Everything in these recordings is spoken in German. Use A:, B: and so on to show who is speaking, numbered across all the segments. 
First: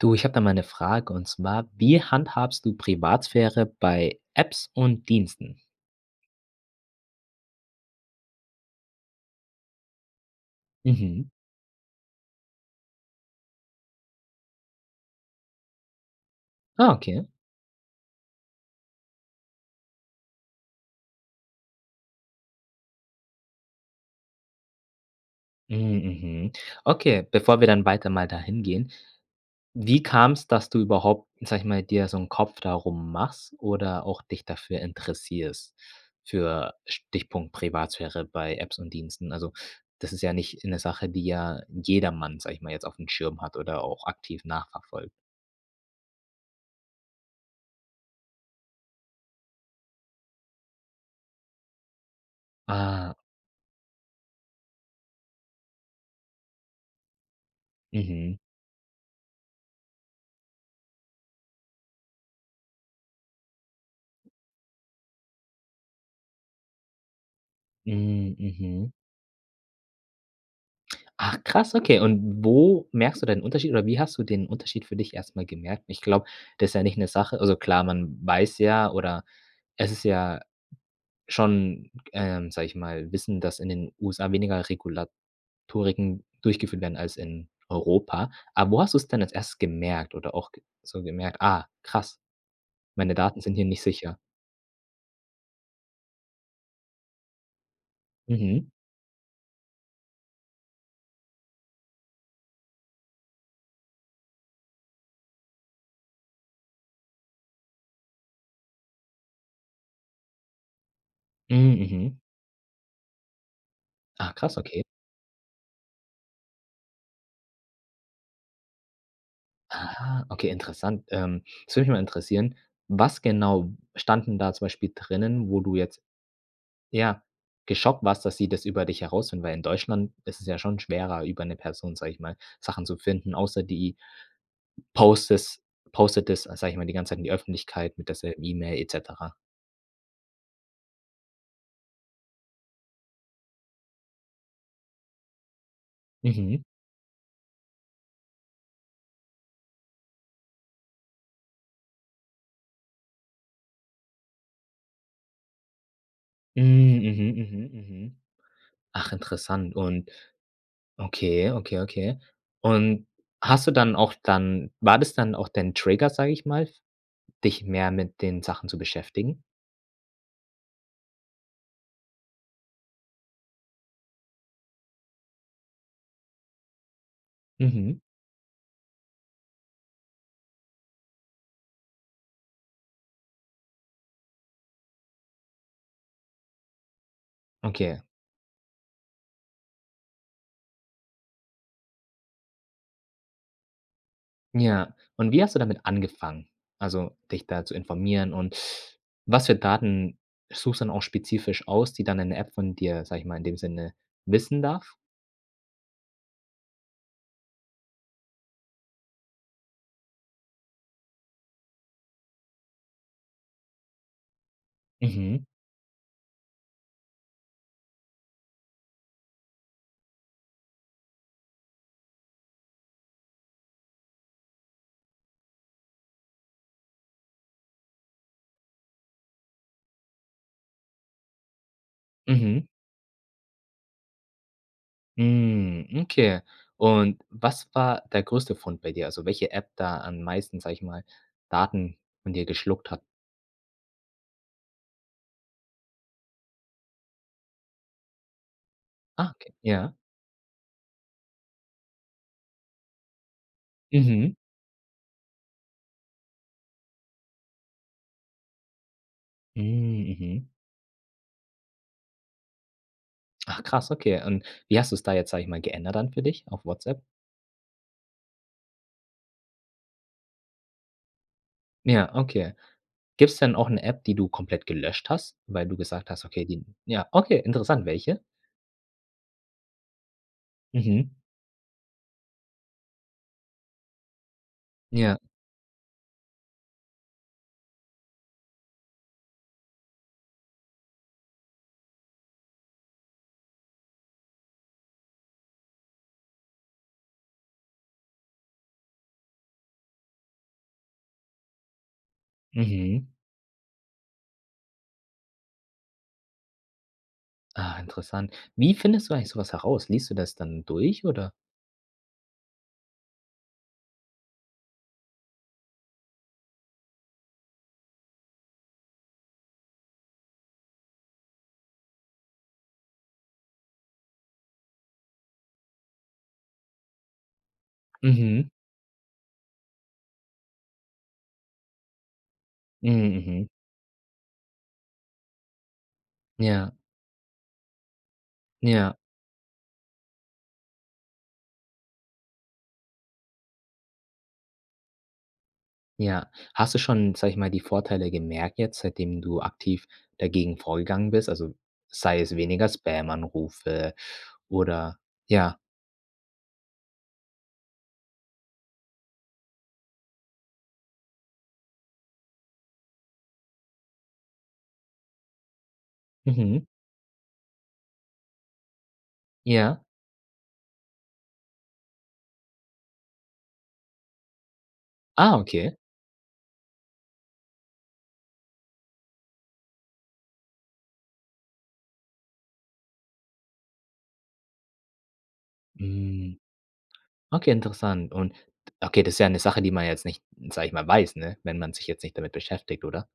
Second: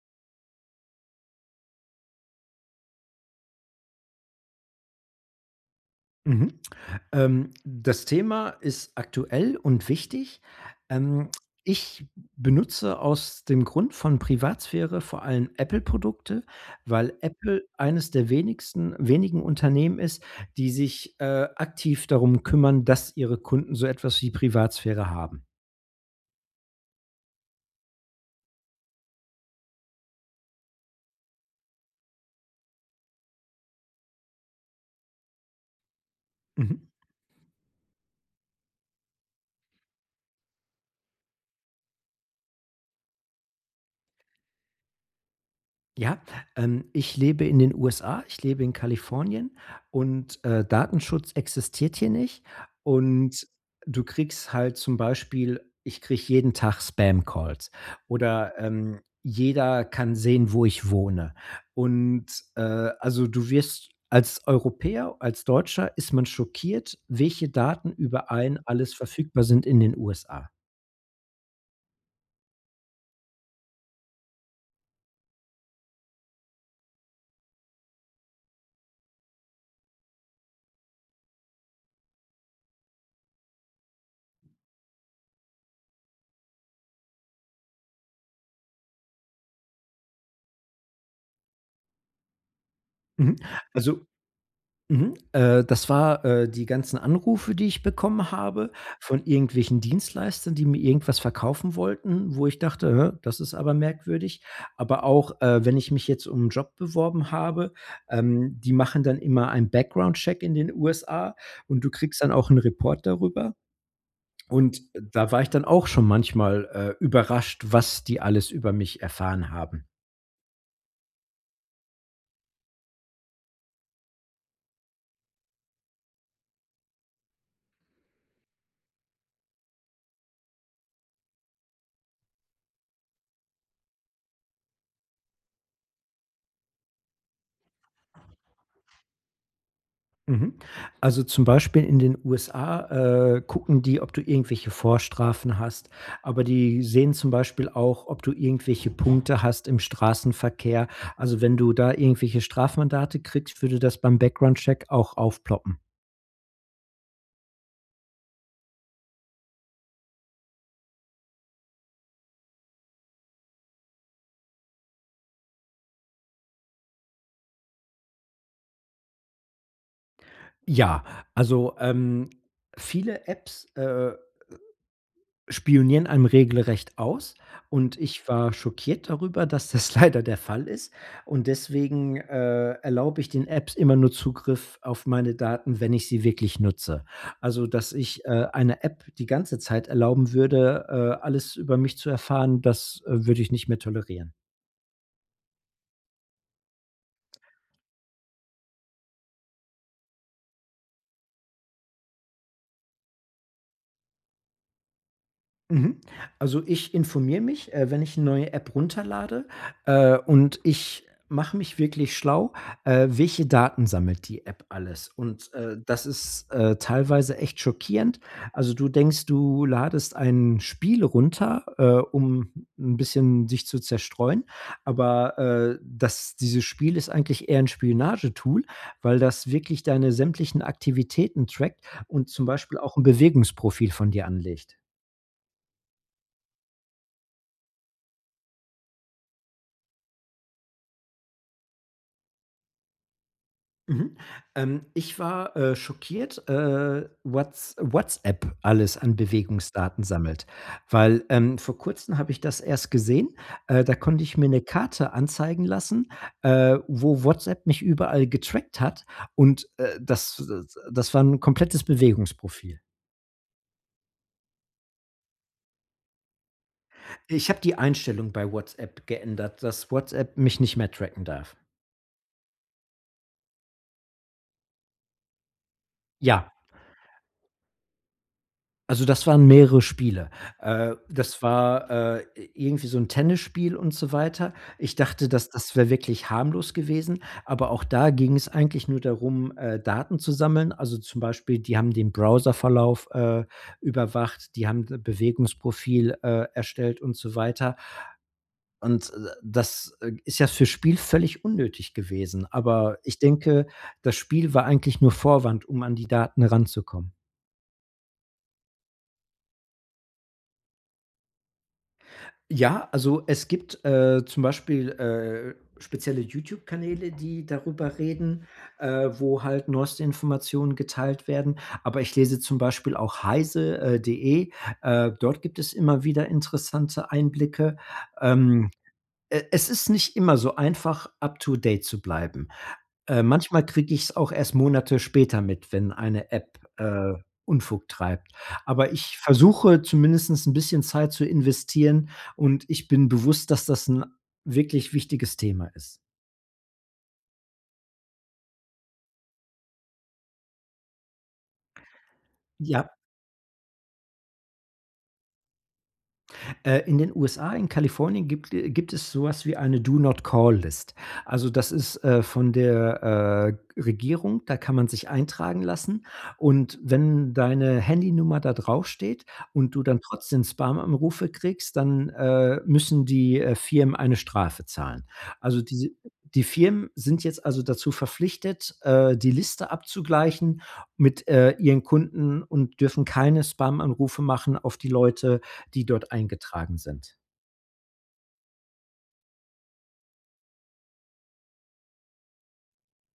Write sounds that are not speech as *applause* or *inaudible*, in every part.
A: Du, ich habe da mal 'ne Frage, und zwar, wie handhabst du Privatsphäre bei Apps und Diensten?
B: Mhm. Ähm, das Thema ist aktuell und wichtig.
A: Mhm.
B: Ähm, ich b benutze aus dem Grund von Privatsphäre vor allen Apple-Produkte,
A: Ah,
B: weil
A: okay.
B: Apple eines der wenigsten wenigen Unternehmen ist, die sich, äh, aktiv darum kümmern, dass ihre Kunden so etwas wie Privatsphäre haben.
A: Mhm, mhm, okay, bevor wir dann weiter mal dahin gehen. Wie kam's, dass du überhaupt, sage ich mal, dir so 'n Kopf darum machst oder auch dich dafür interessierst, für
B: Mhm.
A: Stichpunkt Privatsphäre bei Apps und Diensten. Also, das ist ja nicht 'ne Sache, die ja jedermann, sage ich mal jetzt auf 'n Schirm hat oder auch aktiv nachverfolgt.
B: Ja, ähm, ich lebe in den USA. Ich lebe in Kalifornien und, äh, Datenschutz existiert hier nicht.
A: Ah.
B: Und, äh, du kriegst halt zum Beispiel ich kriege jeden Tag Spamcalls
A: Mhm.
B: oder, ähm, jeder kann sehen, wo ich wohne. Und äh, also, du wirst als Europäer, als Deutscher ist man schockiert, welche Daten über
A: Hm,
B: einen
A: mhm.
B: alles verfügbar sind in den USA.
A: Ach, krass, okay. Und w wo merkst du da den Unterschied oder wie hast du den Unterschied für dich erstmal gemerkt? Ich glaube, das ist ja nicht 'ne Sache also klar, man weiß ja oder es ist ja schon, ähm sage ich mal, Wissen, dass in den USA weniger Regulatoriken durchgeführt werden als in Europa. Aber wo hast du es denn als Erstes gemerkt oder auch g so gemerkt: „Ah, krass, meine
B: Mhm,
A: Daten sind hier nicht
B: also
A: sicher.”
B: mhm, äh, das war, äh, die ganzen Anrufe, die ich bekommen
A: Mhm.
B: habe, von irgendwelchen Dienstleistern, die mir irgendwas verkaufen wollten, wo ich dachte: „Hä, das ist aber merkwürdig.” Aber auch, äh, wenn ich mich jetzt um 'n Job beworben habe, ähm, die machen dann immer ein Background-Check in den USA
A: Mhm,
B: und du
A: mhm.
B: kriegst dann auch 'n Report darüber.
A: Ah, krass.
B: Und
A: Okay.
B: da war ich dann auch schon manchmal, äh, überrascht, was die alles über mich erfahren haben.
A: Aha, okay, interessant, ähm, das würde mich mal interessieren. Was genau stand denn da zum Beispiel drinnen, wo du jetzt ja, geschockt warst, dass sie das über dich herausfinden, weil in Deutschland ist es ja schon schwerer, über 'ne Person, sage ich mal, Sachen zu finden, außer die postet- postet es, sage ich mal, die ganze Zeit in die Öffentlichkeit mit derselben E-Mail et cetera.
B: Mhm, also, zum Beispiel in den USA, äh, gucken die, ob du irgendwelche Vorstrafen hast. Aber
A: Mhm.
B: die sehen zum Beispiel auch, ob du irgendwelche Punkte hast im Straßenverkehr. Also, wenn du da irgendwelche Strafmandate kriegst, würde das beim Background Check auch aufploppen.
A: Hm, mhm, mhm, mhm. Ach, interessant und okay, okay, okay. Und hast du dann auch dann war das dann auch dein Trigger, sage ich mal, f dich mehr mit den Sachen zu beschäftigen?
B: Ja, also, ähm, viele Apps, äh spionieren einem regelrecht aus. Und
A: Mhm.
B: ich war schockiert darüber, dass das leider der Fall ist. Und deswegen, äh, erlaube ich den Apps immer nur Zugriff auf meine Daten, wenn ich sie wirklich nutze. Also, dass
A: Okay.
B: ich, äh, eine App die ganze Zeit erlauben würde, äh, alles über mich zu erfahren. Das, äh, würde ich nicht mehr tolerieren.
A: Ja. Und wie hast du damit angefangen? Also, dich da zu informieren und *sucks teeth* was für Daten suchst du dann auch spezifisch aus, die dann 'ne App von dir, sage ich mal, in dem Sinne wissen darf?
B: Mhm, also, ich informiere mich, äh, wenn ich 'ne neue App runterlade. Äh, und ich mache mich wirklich schlau. Äh, welche Daten sammelt die App alles?
A: Mhm.
B: Und, äh, das ist, äh, teilweise echt schockierend. Also, du denkst, du ladest ein Spiel runter, äh, um 'n bisschen sich zu zerstreuen. Aber, äh, das dieses Spiel ist eigentlich eher 'n Spionagetool, weil das wirklich deine sämtlichen Aktivitäten trackt und zum
A: Mhm.
B: Beispiel auch 'n Bewegungsprofil von dir anlegt.
A: Mhm, okay. Und was war der größte Fund bei dir? Also welche App da am meisten, sage ich mal, Daten von dir geschluckt hat?
B: Mhm, ähm, ich war, äh, schockiert. Äh, Whats WhatsApp alles an
A: Ah, okay, ja.
B: Bewegungsdaten sammelt, weil, ähm, vor kurzen habe ich das erst gesehen. Äh, da konnte
A: Mhm.
B: ich mir 'ne Karte anzeigen lassen, äh, wo WhatsApp mich überall getrackt hat. Und, äh,
A: Mhm,
B: das
A: mhm.
B: das war 'n komplettes Bewegungsprofil.
A: Ach, krass. okay. Und wie hast du es da jetzt, sage ich mal, geändert dann für dich, auf WhatsApp?
B: Ich habe die Einstellung bei WhatsApp geändert, dass WhatsApp mich nicht mehr tracken darf.
A: Ja, okay. Gibt's denn auch 'ne App, die du komplett gelöscht hast? Weil du gesagt hast: „Okay,
B: Ja.
A: die“ ja, okay, interessant. Welche?
B: Also, das waren mehrere Spiele. Äh,
A: Mhm.
B: das war, äh, i irgendwie so 'n Tennisspiel und so weiter. Ich
A: Ja.
B: dachte, das das wäre wirklich harmlos gewesen. Aber auch da ging es eigentlich nur darum, äh, Daten zu sammeln. Also, zum Beispiel, die haben den Browserverlauf, äh, überwacht. Die haben d Bewegungsprofil, äh, erstellt und so weiter. Und, äh, das, äh, ist ja fürs Spiel völlig unnötig gewesen. Aber
A: Mhm.
B: ich denke, das Spiel war eigentlich nur Vorwand, um an die Daten ranzukommen.
A: Ah, interessant. Wie findest du eigentlich sowas heraus? Liest du das dann durch, oder?
B: Ja. Also, es gibt, äh, zum Beispiel, äh, spezielle YouTube-Kanäle, die darüber reden, äh, wo halt neueste Informationen geteilt werden. Aber ich lese zum Beispiel auch heise äh, de. Äh, dort gibt es immer wieder interessante Einblicke.
A: Mhm.
B: Ähm, e es ist nicht immer so einfach, up to date zu bleiben.
A: Mhm,
B: Äh,
A: mhm.
B: manchmal kriege ich es auch erst Monate später mit, wenn eine App,
A: Ja.
B: äh, Unfug treibt. Aber
A: Ja.
B: ich versuche zumindestens 'n bisschen Zeit zu investieren. Und ich bin bewusst, dass das 'n wirklich wichtiges Thema ist.
A: Ja. Hast du schon, sage ich mal, die Vorteile gemerkt, jetzt, seitdem du aktiv dagegen vorgegangen bist. Also, sei es weniger
B: Ja.
A: Spam-Anrufe oder ja.
B: Äh, in den USA in Kalifornien gibt äh, gibt es sowas wie eine Do-Not-Call-List. Also, das ist, äh, von der, äh, Regierung. Da kann man sich eintragen lassen.
A: Mhm.
B: Und wenn deine Handynummer da draufsteht und
A: Ja.
B: du dann trotzdem Spam-Anrufe kriegst, dann, äh, müssen die, äh, Firmen eine Strafe zahlen.
A: Ah,
B: Also,
A: okay
B: diese die Firmen sind jetzt also, dazu verpflichtet, äh, die Liste abzugleichen mit, äh, ihren Kunden und dürfen keine Spam-Anrufe machen auf die Leute, die dort
A: Hm.
B: eingetragen sind.
A: Okay, interessant. Und d okay, das ist ja 'ne Sache, die man jetzt nicht, sage ich mal weiß, ne? Wenn man sich jetzt nicht damit beschäftigt, oder?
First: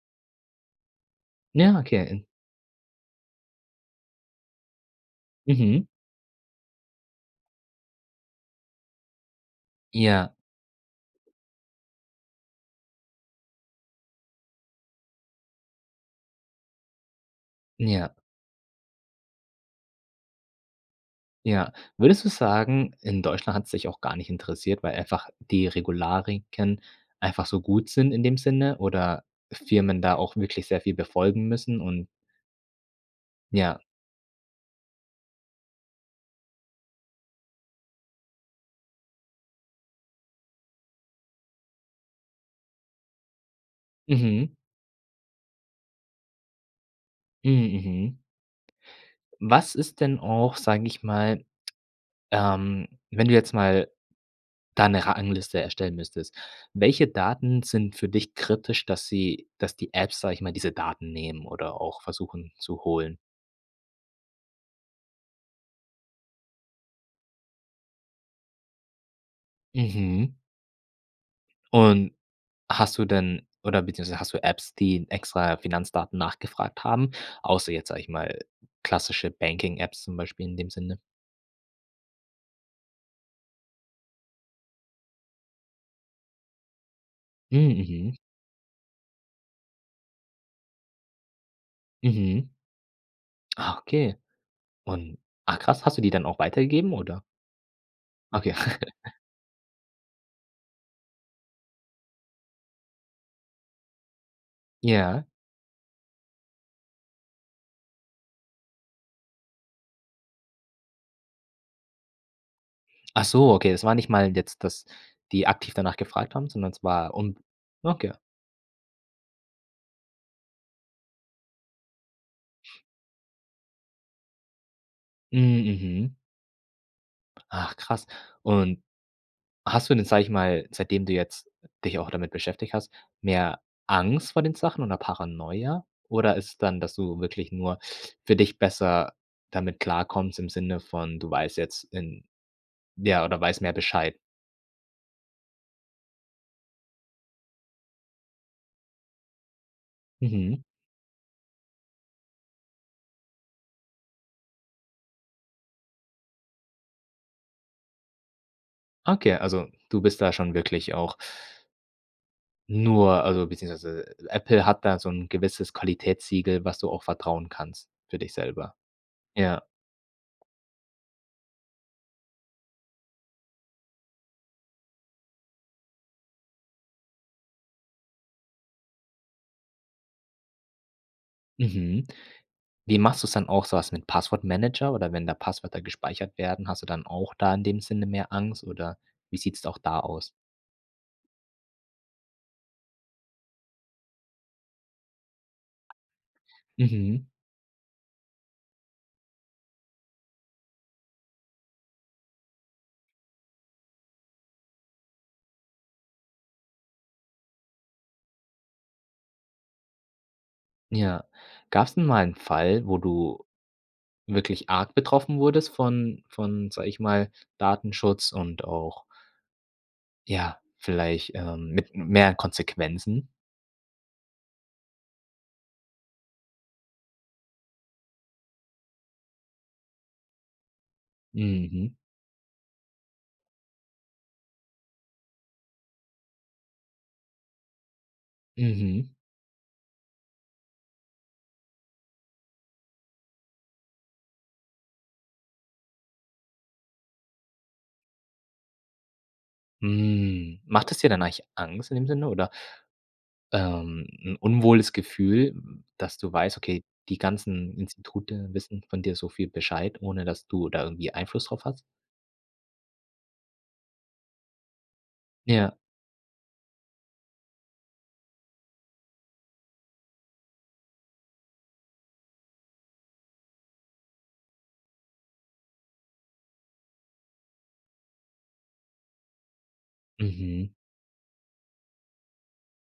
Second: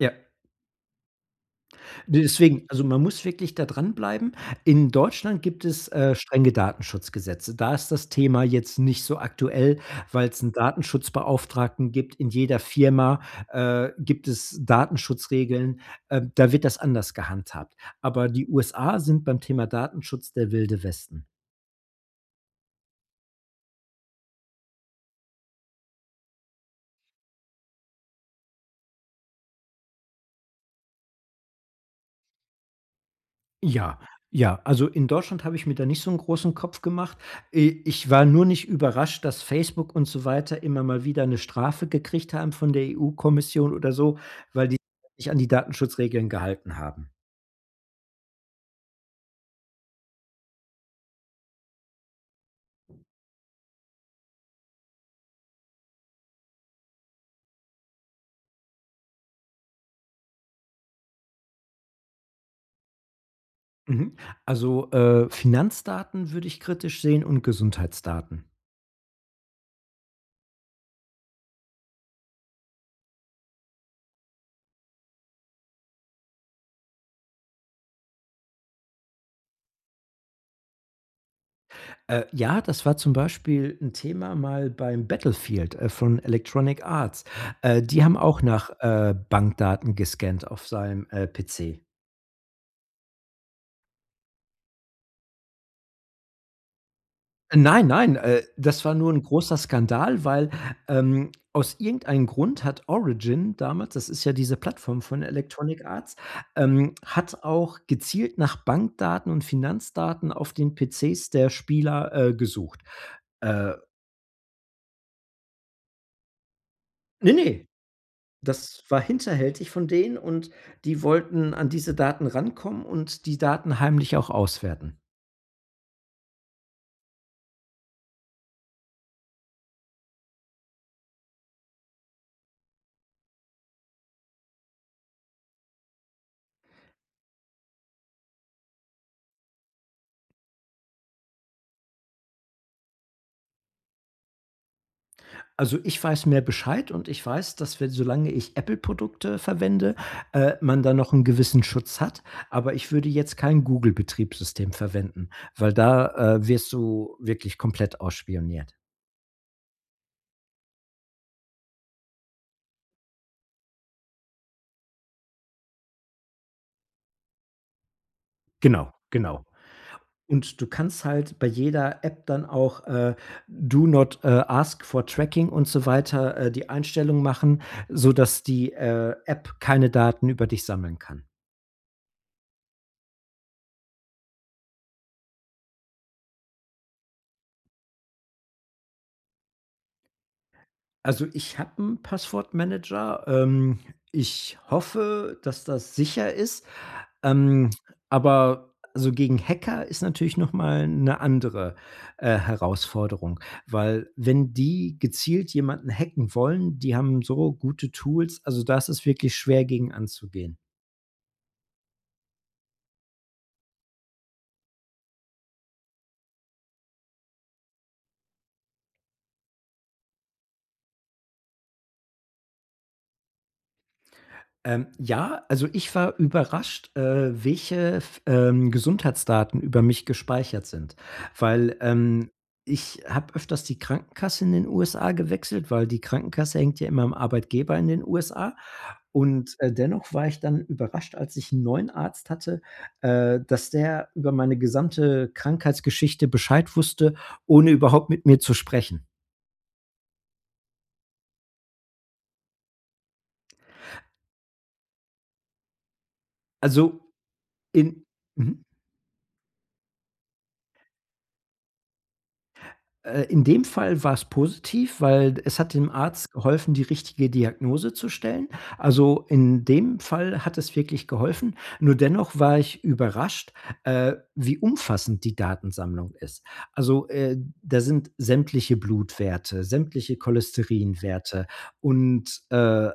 B: Ja.
A: Ja,
B: Ne,
A: okay.
B: deswegen. Also, man muss wirklich da dran bleiben. In Deutschland gibt
A: Mhm.
B: es, äh, strenge Datenschutzgesetze. Da ist das Thema jetzt nicht so aktuell, weil
A: Ja.
B: es 'n Datenschutzbeauftragten gibt. In jeder Firma, äh, gibt es Datenschutzregeln. Ähm, da wird das anders gehandhabt.
A: Ja.
B: Aber die USA sind beim Thema Datenschutz der Wilde Westen.
A: Ja. Würdest du sagen, in Deutschland hat's dich auch gar nicht interessiert, weil einfach die Regularien einfach so gut sind in dem Sinne oder Firmen da auch wirklich sehr viel befolgen müssen und Ja.
B: Ja, ja. Also, in Deutschland habe ich mir da nicht so 'n großen Kopf gemacht. I ich war nur nicht überrascht, dass Facebook und so weiter immer mal wieder 'ne Strafe gekriegt haben von der EU-Kommission oder so,
A: Mhm.
B: weil die sich nicht an die Datenschutzregeln gehalten haben.
A: Hm, mhm. Was ist denn auch, sage ich mal, ähm, wenn du jetzt mal da 'ne Rangliste erstellen müsstest? Welche Daten sind für dich kritisch, dass sie dass die Apps, sage ich mal, diese Daten nehmen oder auch versuchen zu holen?
B: Mhm, also, äh, Finanzdaten würde ich kritisch sehen und Gesundheitsdaten.
A: Mhm. Und hast du denn, oder beziehungsweise hast du Apps, die in extra Finanzdaten nachgefragt haben, außer jetzt, sage ich mal, klassische Banking-Apps zum Beispiel in dem Sinne?
B: Äh, ja, das war zum Beispiel 'n Thema mal beim Battlefield, äh, von Electronic Arts.
A: Hm,
B: Äh, die haben
A: mhm.
B: auch nach, äh, Bankdaten gescannt auf seinem, äh, PC.
A: Mhm. Ah, okay. Und, ah, krass. Hast du die dann auch weitergegeben, oder?
B: Nein, nein, äh,
A: Okay.
B: das war nur
A: *laughs*
B: 'n großer Skandal, weil, ähm, aus irgendeinen Grund hat „Origin“ damals, das ist ja diese Plattform von
A: Ja.
B: „Electronic Arts“, ähm, hat auch gezielt nach Bankdaten und Finanzdaten auf den PCs der Spieler, äh, gesucht.
A: Ach so, okay,
B: Äh.
A: das war nicht mal jetzt, dass die aktiv danach gefragt haben, sondern es war
B: Ne,
A: um p
B: ne,
A: okay.
B: das war hinterhältig von denen, und die wollten an diese Daten rankommen und die Daten heimlich auch auswerten.
A: Mhm, mhm. Ach, krass. Und hast du denn, sage ich mal, seitdem du jetzt dich auch damit beschäftigt hast, mehr Angst vor den Sachen oder Paranoia? Oder ist dann, dass du wirklich nur für dich besser damit klarkommst im Sinne von, du weißt jetzt in ja, oder weiß mehr Bescheid?
B: Also, ich weiß mehr Bescheid und ich weiß, dass, wenn solange ich „Apple“ Produkte verwende, äh,
A: Mhm.
B: man da noch 'n gewissen Schutz hat. Aber ich würde jetzt kein „Google“ Betriebssystem verwenden, weil da, äh, wirst du wirklich komplett ausspioniert.
A: Okay, also du bist da schon wirklich auch nur also beziehungsweise Apple hat da so 'n gewisses Qualitätssiegel, was du auch vertrauen kannst für dich selber.
B: Genau. Genau.
A: Ja.
B: Und du kannst halt bei jeder App dann auch, äh, Do not, äh, ask for Tracking und so weiter, äh, die Einstellung machen, sodass die, äh, App keine Daten über dich sammeln kann.
A: Mhm. Wie machst du's dann auch sowas mit Passwort-Manager oder wenn da Passwörter gespeichert werden, hast du dann auch da in dem Sinne mehr Angst, oder wie sieht's auch da aus?
B: Also, ich habe 'n Passwort-Manager. Ähm, ich hoffe, dass das sicher ist.
A: Mhm.
B: Ähm, aber so gegen Hacker ist natürlich noch mal 'ne andere, äh, Herausforderung, weil wenn die gezielt jemanden hacken wollen, die haben so gute Tools. Also, da ist es wirklich schwer, gegen anzugehen.
A: Ja. Gab's denn mal einen Fall, wo du wirklich arg betroffen wurdest von von, sage ich mal, Datenschutz und auch ja, vielleicht, ähm, mit m mehr Konsequenzen?
B: Ähm, ja, also, ich war überrascht, äh, welche f ähm, Gesundheitsdaten über mich gespeichert sind weil,
A: Mhm.
B: ähm, ich habe öfters die Krankenkasse in den USA gewechselt, weil die Krankenkasse hängt ja immer am Arbeitgeber in den USA.
A: Mhm.
B: Und, äh, dennoch war ich dann überrascht, als ich 'n neuen Arzt hatte, äh, dass der über meine gesamte Krankheitsgeschichte Bescheid wusste, ohne überhaupt mit mir zu sprechen.
A: Hm, macht es dir dann eigentlich Angst in dem Sinne, oder ähm, 'n unwohles Gefühl, dass du weißt, okay,
B: Also,
A: die ganzen
B: in,
A: Institute
B: mhm.
A: wissen von dir so viel Bescheid, ohne dass du da irgendwie Einfluss drauf hast?
B: Äh, in dem Fall war es positiv, weil es hat
A: Ja.
B: dem Arzt geholfen, die richtige Diagnose zu stellen. Also in dem Fall hat es wirklich geholfen. Nur dennoch war ich überrascht, äh, wie umfassend die Datensammlung ist. Also, äh, da sind sämtliche Blutwerte, sämtliche
A: Mhm.
B: Cholesterinwerte und, äh,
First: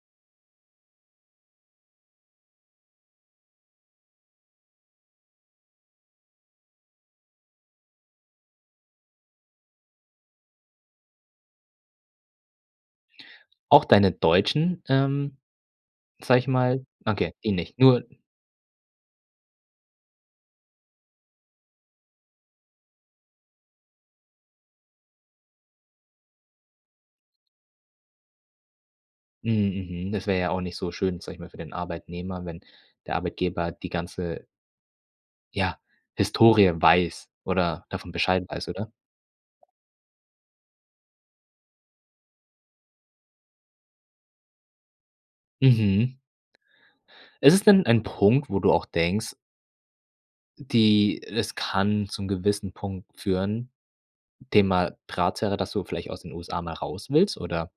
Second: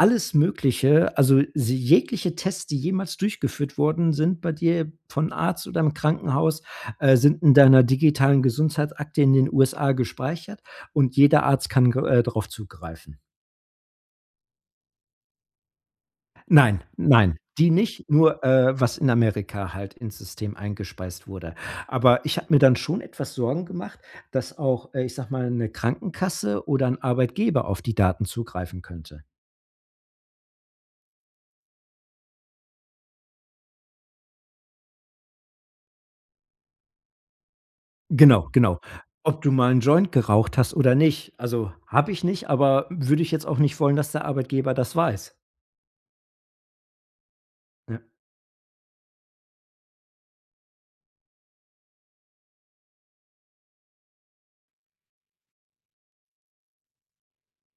B: alles Mögliche also sie jegliche Tests, die jemals durchgeführt worden sind, bei dir von Arzt oder im Krankenhaus, äh, sind in deiner digitalen Gesundheitsakte in den USA gespeichert und jeder Arzt kann gr äh, drauf zugreifen.
A: Auch deine deutschen, ähm, sage ich
B: Nein,
A: mal okay,
B: nein,
A: die
B: die
A: nicht. Nur
B: nicht nur, äh was in Amerika halt ins System eingespeist wurde. Aber ich habe mir dann schon etwas Sorgen gemacht, dass auch, äh ich sage mal, 'ne Krankenkasse oder 'n Arbeitgeber auf die Daten zugreifen könnte.
A: Mhm mhm, das wäre ja auch nicht so schön, sage ich mal, für den Arbeitnehmer, wenn der Arbeitgeber die ganze Ja, Historie weiß oder davon Bescheid
B: Genau,
A: weiß,
B: genau.
A: oder?
B: Ob du mal 'n Joint geraucht hast oder nicht. Also, habe ich nicht. Aber würde ich jetzt auch nicht wollen, dass der Arbeitgeber das weiß.
A: Mhm. Ist es denn
B: Ja.
A: ein Punkt, wo du auch denkst die das kann zu 'nem gewissen Punkt führen, Thema, *unintelligible* dass du vielleicht aus den USA mal raus willst, oder?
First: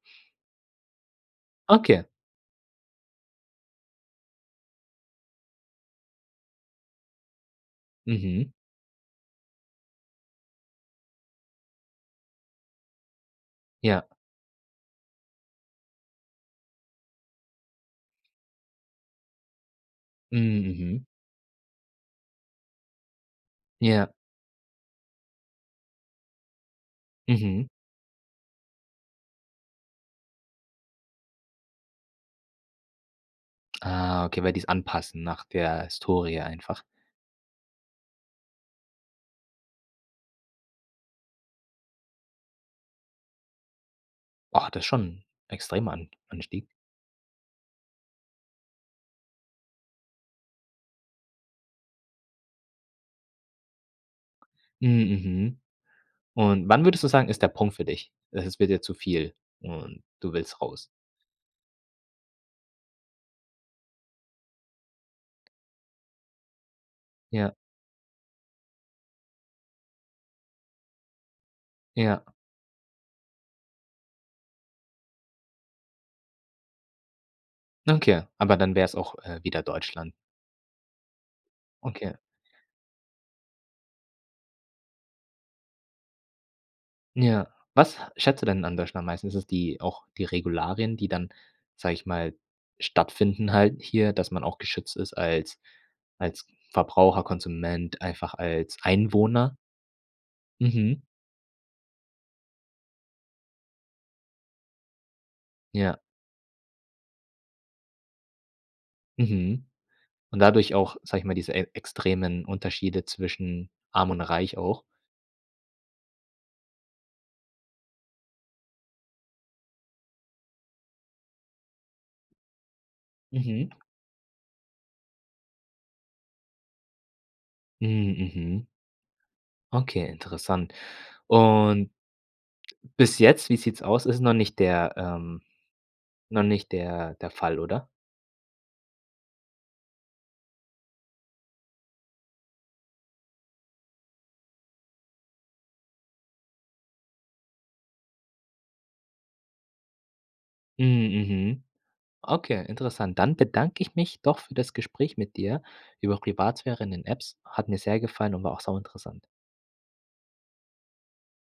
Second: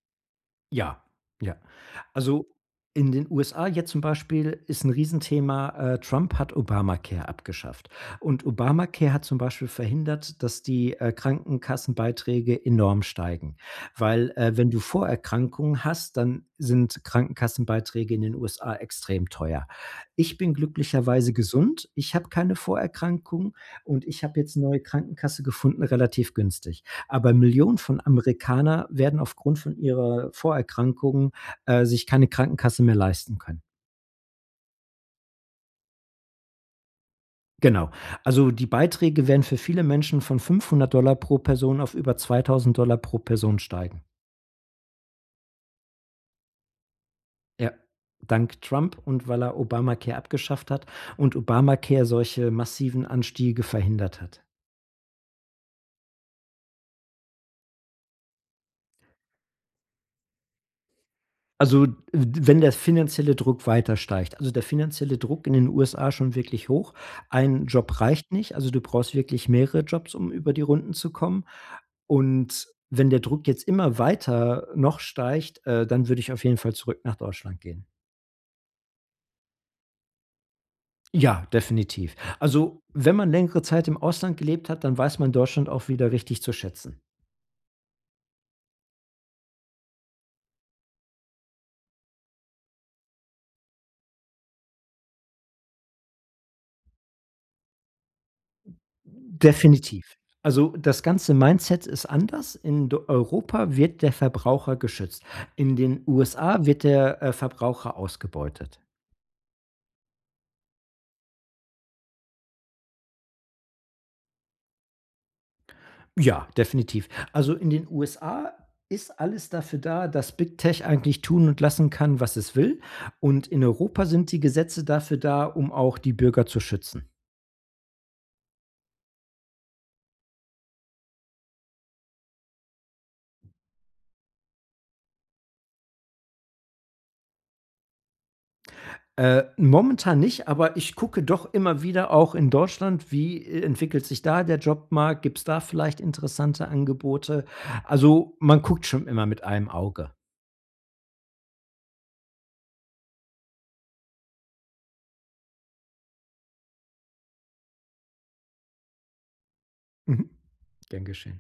B: Ja, ja,
A: Okay.
B: also, in den USA, jetzt zum Beispiel ist 'n Riesenthema, äh, Trump hat Obamacare abgeschafft, und
A: Mhm.
B: Obamacare hat zum Beispiel verhindert, dass die, äh, Krankenkassenbeiträge enorm steigen,
A: Ja.
B: weil, äh, wenn du Vorerkrankungen hast, dann sind Krankenkassenbeiträge in den USA extrem teuer. Ich
A: Hm,
B: bin
A: mhm.
B: glücklicherweise gesund. Ich habe keine Vorerkrankungen. Und
A: Ja.
B: ich habe jetzt 'ne neue Krankenkasse gefunden, relativ günstig. Aber
A: Mhm.
B: Millionen von Amerikaner werden aufgrund von ihrer Vorerkrankung, äh, sich keine Krankenkasse mehr leisten können.
A: Ah, okay, weil die es anpassen nach der Historie einfach.
B: Genau. Also die Beiträge werden für viele Menschen von 500 $ pro Person auf über 2.000 $ pro Person steigen.
A: Oh, das ist schon extremer An Anstieg.
B: Ja, dank Trump und weil er Obamacare abgeschafft hat und Obamacare solche massiven Anstiege verhindert hat.
A: Hm, mhm. Und wann würdest du sagen, ist der Punkt für dich? E es wird jetzt zu viel und du willst raus?
B: Also, w wenn der finanzielle Druck weiter steigt, also der finanzielle Druck in den USA ist schon wirklich hoch.
A: Ja.
B: Ein Job reicht nicht. Also, du brauchst wirklich mehrere Jobs, um über die Runden zu kommen.
A: Ja.
B: Und wenn der Druck jetzt immer weiter, äh, noch steigt, äh, dann würde ich auf jeden Fall zurück nach Deutschland gehen.
A: Okay, aber dann wäre es auch, äh, wieder Deutschland.
B: Ja,
A: Okay.
B: definitiv. Also, wenn man längere Zeit im Ausland gelebt hat, dann weiß man Deutschland auch wieder richtig zu schätzen.
A: Ja. Was schätzt du denn an Deutschland meistens? Ist es die auch die Regularien, die dann, sage ich mal, stattfinden halt hier, dass man auch geschützt ist als als Verbraucher, Konsument, einfach als Einwohner?
B: Definitiv. Also
A: Mhm.
B: das ganze Mindset ist anders. In d Europa wird der Verbraucher geschützt, in
A: Ja.
B: den USA wird der, äh, Verbraucher ausgebeutet.
A: Mhm, und dadurch auch, sage ich mal, diese e extremen Unterschiede zwischen arm und reich auch?
B: Ja, definitiv. Also in den USA ist alles dafür da, dass Big Tech eigentlich tun und lassen kann, was es will. Und in
A: Mhm.
B: Europa sind die Gesetze dafür da, um auch die Bürger zu schützen.
A: Hm, mhm. Okay, interessant. Und bis jetzt, wie sieht's aus, ist noch nicht der ähm, noch nicht der der Fall, oder?
B: Äh, momentan nicht, aber ich gucke doch immer wieder auch in Deutschland. Wie e entwickelt sich da der Jobmarkt? Gibt's da vielleicht interessante Angebote? Also, man guckt schon immer mit einem Auge.
A: Hm, mhm, okay, interessant. Dann bedanke ich mich doch für das Gespräch mit dir über Privatsphäre in den Apps, hat mir sehr gefallen und war auch sau interessant.
B: Mhm, gern geschehen.